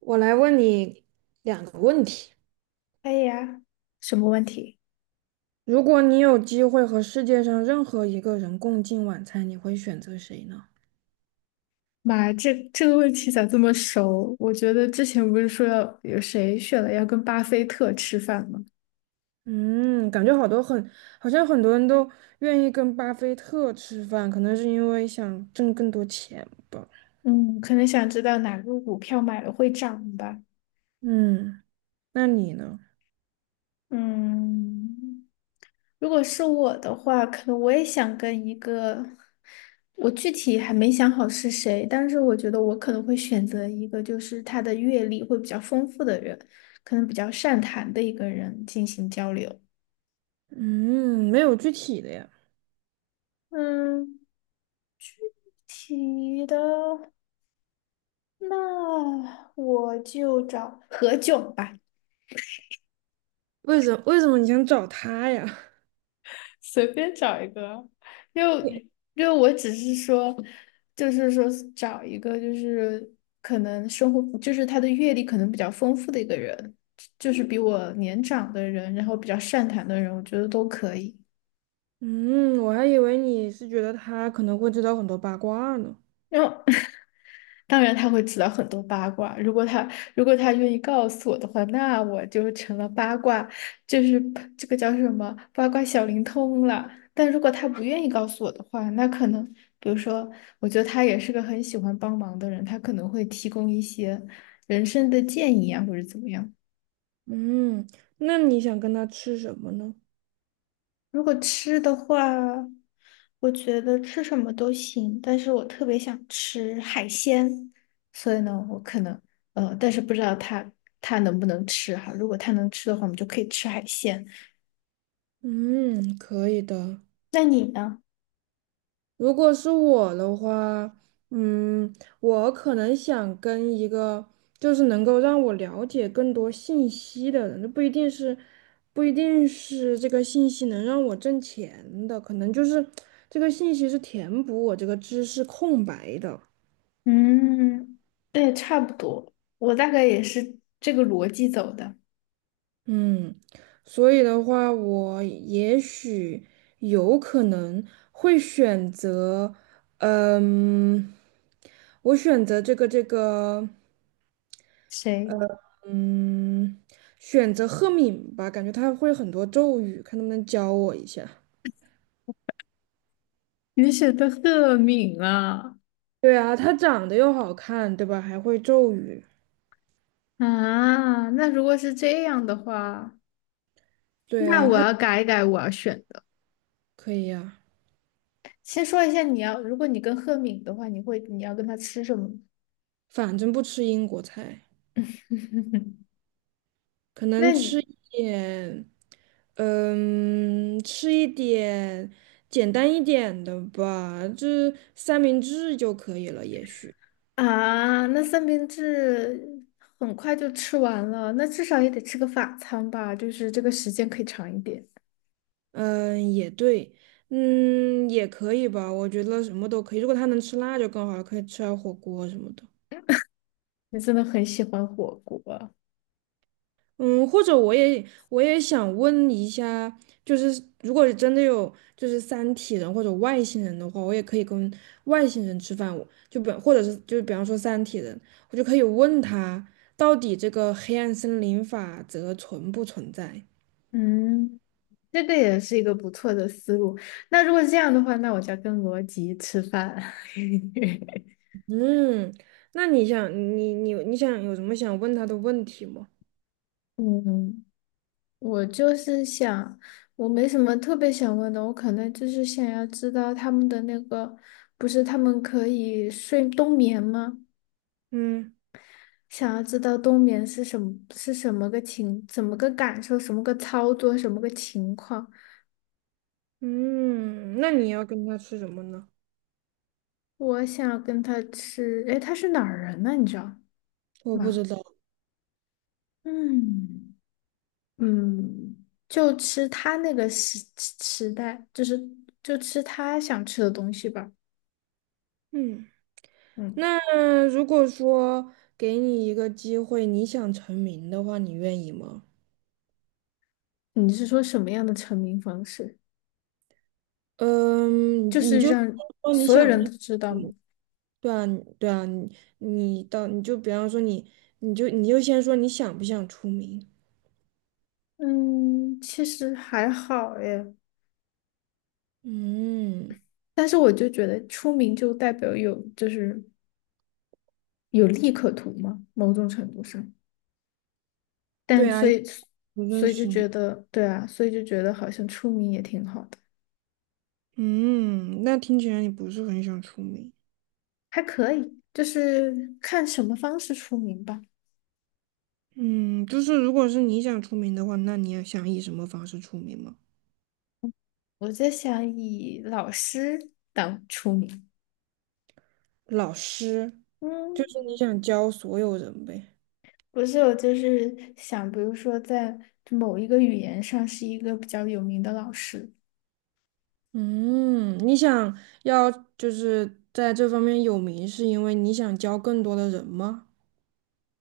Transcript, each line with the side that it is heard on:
right: 我来问你两个问题：
left: 可以呀，什么问题？
right: 如果你有机会和世界上任何一个人共进晚餐，你会选择谁呢？
left: 妈，这个问题咋这么熟？我觉得之前不是说要有谁选了要跟巴菲特吃饭吗？
right: 嗯，感觉好多很，好像很多人都愿意跟巴菲特吃饭，可能是因为想挣更多钱吧。
left: 嗯，可能想知道哪个股票买了会涨吧。
right: 嗯，那你呢？
left: 嗯，如果是我的话，可能我也想跟一个，我具体还没想好是谁，但是我觉得我可能会选择一个，就是他的阅历会比较丰富的人，可能比较善谈的一个人进行交流。
right: 嗯，没有具体的呀。
left: 嗯。体育的，那我就找何炅吧，
right: 为什么你想找他呀？
left: 随便找一个，因
right: 你
left: 为因为我只是说，就是说找一个就是可能生活就是他的阅历可能比较丰富的一个人，就是比我年长的人，然后比较善谈的人，我觉得都可以。
right: 嗯，我还以为你是觉得他可能会知道很多八卦呢。
left: 然后当然他会知道很多八卦。如果他如果他愿意告诉我的话，那我就成了八卦，就是这个叫什么八卦小灵通了。但如果他不愿意告诉我的话，那可能比如说，我觉得他也是个很喜欢帮忙的人，他可能会提供一些人生的建议啊，或者怎么样。
right: 嗯，那你想跟他吃什么呢？
left: 如果吃的话，我觉得吃什么都行，但是我特别想吃海鲜，所以呢，我可能但是不知道他能不能吃哈。如果他能吃的话，我们就可以吃海鲜。
right: 嗯，可以的。
left: 那你呢？
right: 如果是我的话，嗯，我可能想跟一个就是能够让我了解更多信息的人，这不一定是这个信息能让我挣钱的，可能就是这个信息是填补我这个知识空白的。
left: 嗯，对，差不多，我大概也是这个逻辑走的。
right: 嗯，所以的话，我也许有可能会选择，嗯，我选择这个。
left: 谁？
right: 嗯，选择赫敏吧，感觉他会很多咒语，看能不能教我一下。
left: 你选的赫敏啊，
right: 对啊，他长得又好看，对吧？还会咒语。
left: 啊，那如果是这样的话，
right: 对
left: 那
right: 啊，
left: 我
right: 他
left: 要改一改我要选的。
right: 可以呀、
left: 先说一下你要，如果你跟赫敏的话，你要跟他吃什么？
right: 反正不吃英国菜，可
left: 那
right: 能吃，
left: 你
right: 嗯，吃一点简单一点的吧，就三明治就可以了，也许。
left: 啊，那三明治很快就吃完了，那至少也得吃个法餐吧，就是这个时间可以长一点。
right: 嗯，也对，也可以吧，我觉得什么都可以。如果他能吃辣就更好了，可以吃点火锅什么的。
left: 你真的很喜欢火锅啊。
right: 嗯，或者我也想问一下，就是如果真的有就是三体人或者外星人的话，我也可以跟外星人吃饭，我就比或者是就是比方说三体人，我就可以问他到底这个黑暗森林法则存不存在？
left: 嗯，这个也是一个不错的思路。那如果这样的话，那我就要跟罗辑吃饭。
right: 嗯，那你想你想有什么想问他的问题吗？
left: 嗯，我就是想，我没什么特别想问的，我可能就是想要知道他们的那个，不是他们可以睡冬眠吗？
right: 嗯。
left: 想要知道冬眠是什么，是什么个情，怎么个感受，什么个操作，什么个情况。
right: 嗯，那你要跟他吃什么呢？
left: 我想要跟他吃，诶，他是哪儿人呢？你知道
right: 我不
left: 吗？
right: 知道。
left: 嗯。嗯，就吃他那个时代，就是就吃他想吃的东西吧。
right: 嗯。
left: 嗯，
right: 那如果说给你一个机会，你想成名的话，你愿意吗？
left: 你是说什么样的成名方式？就
right: 嗯，你
left: 是
right: 就
left: 让
right: 说你
left: 所有
right: 想不
left: 人
right: 想。
left: 都知道
right: 嗯，
left: 吗？
right: 对啊，你你到你就比方说你，你就先说你想不想出名？
left: 嗯，其实还好耶，
right: 嗯，
left: 但是我就觉得出名就代表有就是有利可图嘛，某种程度上。但
right: 对啊，
left: 所以
right: 不认
left: 所以就
right: 识你。
left: 觉得对啊，所以就觉得好像出名也挺好的，
right: 嗯，那听起来你不是很想出名。
left: 还可以，就是看什么方式出名吧。
right: 嗯，就是如果是你想出名的话，那你要想以什么方式出名吗？
left: 我在想以老师当出名。
right: 老师，就是你
left: 嗯，
right: 想教所有人呗。
left: 不是，我就是想，比如说在某一个语言上是一个比较有名的老师。
right: 嗯，你想要就是在这方面有名，是因为你想教更多的人吗？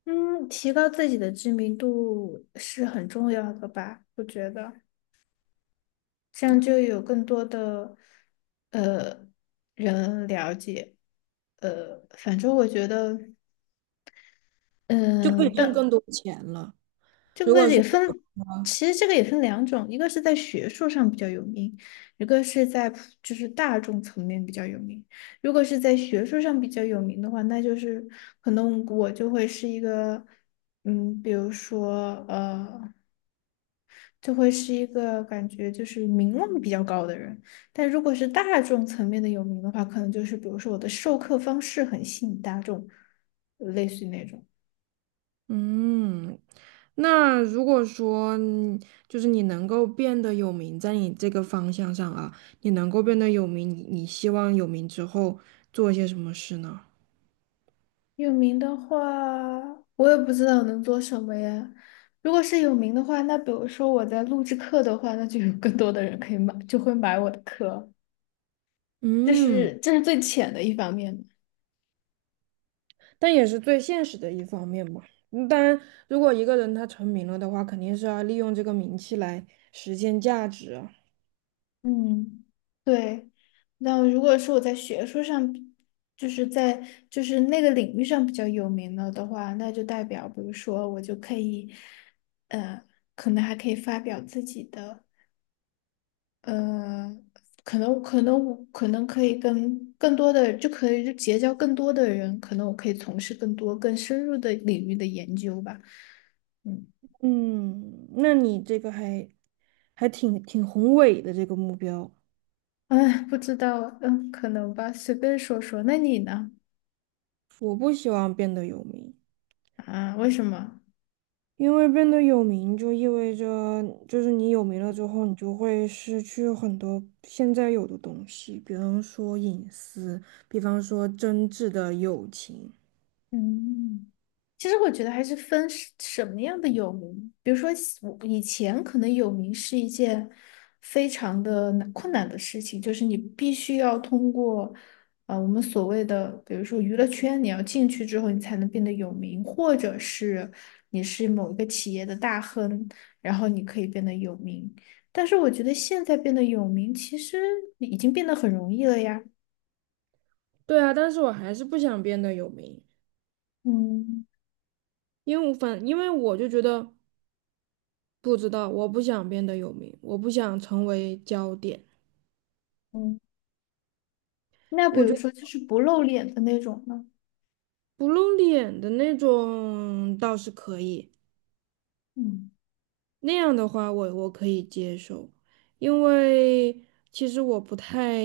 left: 嗯，提高自己的知名度是很重要的吧？我觉得这样就有更多的呃人了解。反正我觉得，
right: 就可以
left: 嗯、
right: 挣
left: 但
right: 更多钱了。
left: 这
right: 如
left: 个
right: 果是，
left: 也分，其实这个也分两种，一个是在学术上比较有名，一个是在普就是大众层面比较有名。如果是在学术上比较有名的话，那就是可能我就会是一个，嗯，比如说呃。就会是一个感觉就是名望比较高的人。但如果是大众层面的有名的话，可能就是比如说我的授课方式很吸引大众，类似于那种。
right: 嗯，那如果说你就是你能够变得有名，在你这个方向上啊，你能够变得有名，你你希望有名之后做一些什么事呢？
left: 有名的话，我也不知道能做什么呀。如果是有名的话，那比如说我在录制课的话，那就有更多的人可以买，就会买我的课。这
right: 嗯，
left: 是这是最浅的一方面。
right: 但也是最现实的一方面嘛。嗯当然，如果一个人他成名了的话，肯定是要利用这个名气来实现价值啊。
left: 嗯，对。那如果是我在学术上比就是在就是那个领域上比较有名了的话，那就代表，比如说我就可以，呃，可能还可以发表自己的，呃，可能我可以跟更多的，就可以就结交更多的人，可能我可以从事更多更深入的领域的研究吧。嗯，
right: 嗯，那你这个还挺宏伟的这个目标。
left: 哎，不知道，嗯，可能吧，随便说说。那你呢？
right: 我不希望变得有名，
left: 啊，为什么？
right: 因为变得有名就意味着，就是你有名了之后，你就会失去很多现在有的东西，比方说隐私，比方说真挚的友情。
left: 嗯，其实我觉得还是分是什么样的有名，比如说喜我以前可能有名是一件非常的难困难的事情，就是你必须要通过我们所谓的，比如说娱乐圈，你要进去之后你才能变得有名，或者是你是某一个企业的大亨，然后你可以变得有名。但是我觉得现在变得有名，其实已经变得很容易了呀。
right: 对啊，但是我还是不想变得有名，
left: 嗯。
right: 因为我反，因为我就觉得不知道，我不想变得有名，我不想成为焦点。
left: 嗯，那比如说
right: 我
left: 就是不露脸的那种呢？
right: 不露脸的那种倒是可以，
left: 嗯。
right: 那样的话我可以接受，因为其实我不太，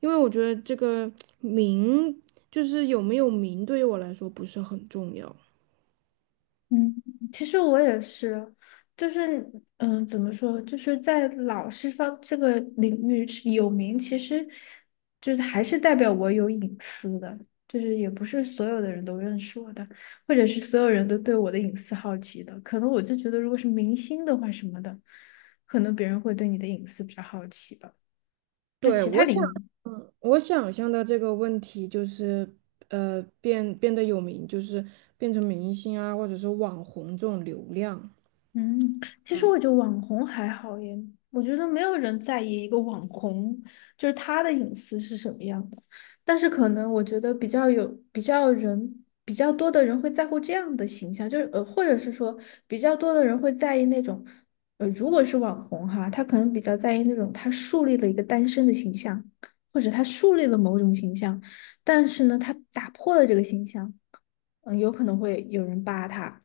right: 因为我觉得这个名就是有没有名对于我来说不是很重要。
left: 嗯，其实我也是，就是嗯，怎么说，就是在老师方这个领域是有名，其实就是还是代表我有隐私的，就是也不是所有的人都认识我的，或者是所有人都对我的隐私好奇的。可能我就觉得，如果是明星的话什么的，可能别人会对你的隐私比较好奇吧。那
right: 对，
left: 其他
right: 我想
left: 领域。
right: 我想象的这个问题就是，变得有名，就是变成明星啊，或者是网红这种流量。
left: 嗯，其实我觉得网红还好耶，我觉得没有人在意一个网红，就是他的隐私是什么样的。但是可能我觉得比较有比较人比较多的人会在乎这样的形象，就是或者是说比较多的人会在意那种，如果是网红哈，他可能比较在意那种他树立了一个单身的形象，或者他树立了某种形象，但是呢，他打破了这个形象，嗯、有可能会有人扒他。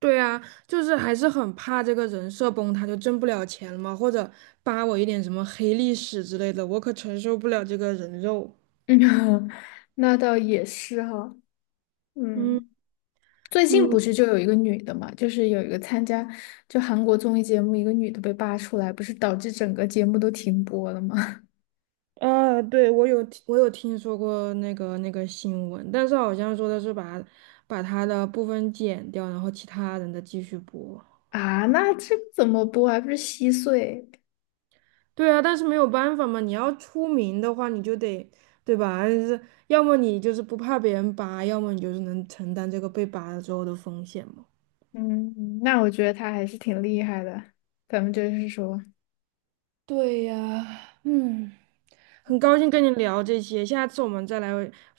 right: 对啊，就是还是很怕这个人设崩塌，就挣不了钱了嘛，或者扒我一点什么黑历史之类的，我可承受不了这个人肉。
left: 嗯，那倒也是哈，
right: 嗯。
left: 嗯，最近不
right: 嗯。
left: 是就有一个女的嘛，就是有一个参加就韩国综艺节目，一个女的被扒出来，不是导致整个节目都停播了吗？
right: 啊，对，我有听说过那个新闻，但是好像说的是把他的部分剪掉，然后其他人的继续播。
left: 啊，那这个怎么播啊还不是稀碎？
right: 对啊，但是没有办法嘛，你要出名的话，你就得对吧？是，要么你就是不怕别人扒，要么你就是能承担这个被扒了之后的风险嘛。
left: 嗯，那我觉得她还是挺厉害的，咱们就是说，
right: 对呀，嗯，很高兴跟你聊这些，下次我们再来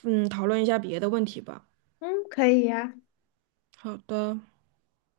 right: 讨论一下别的问题吧。
left: 嗯，可以呀、
right: 好的。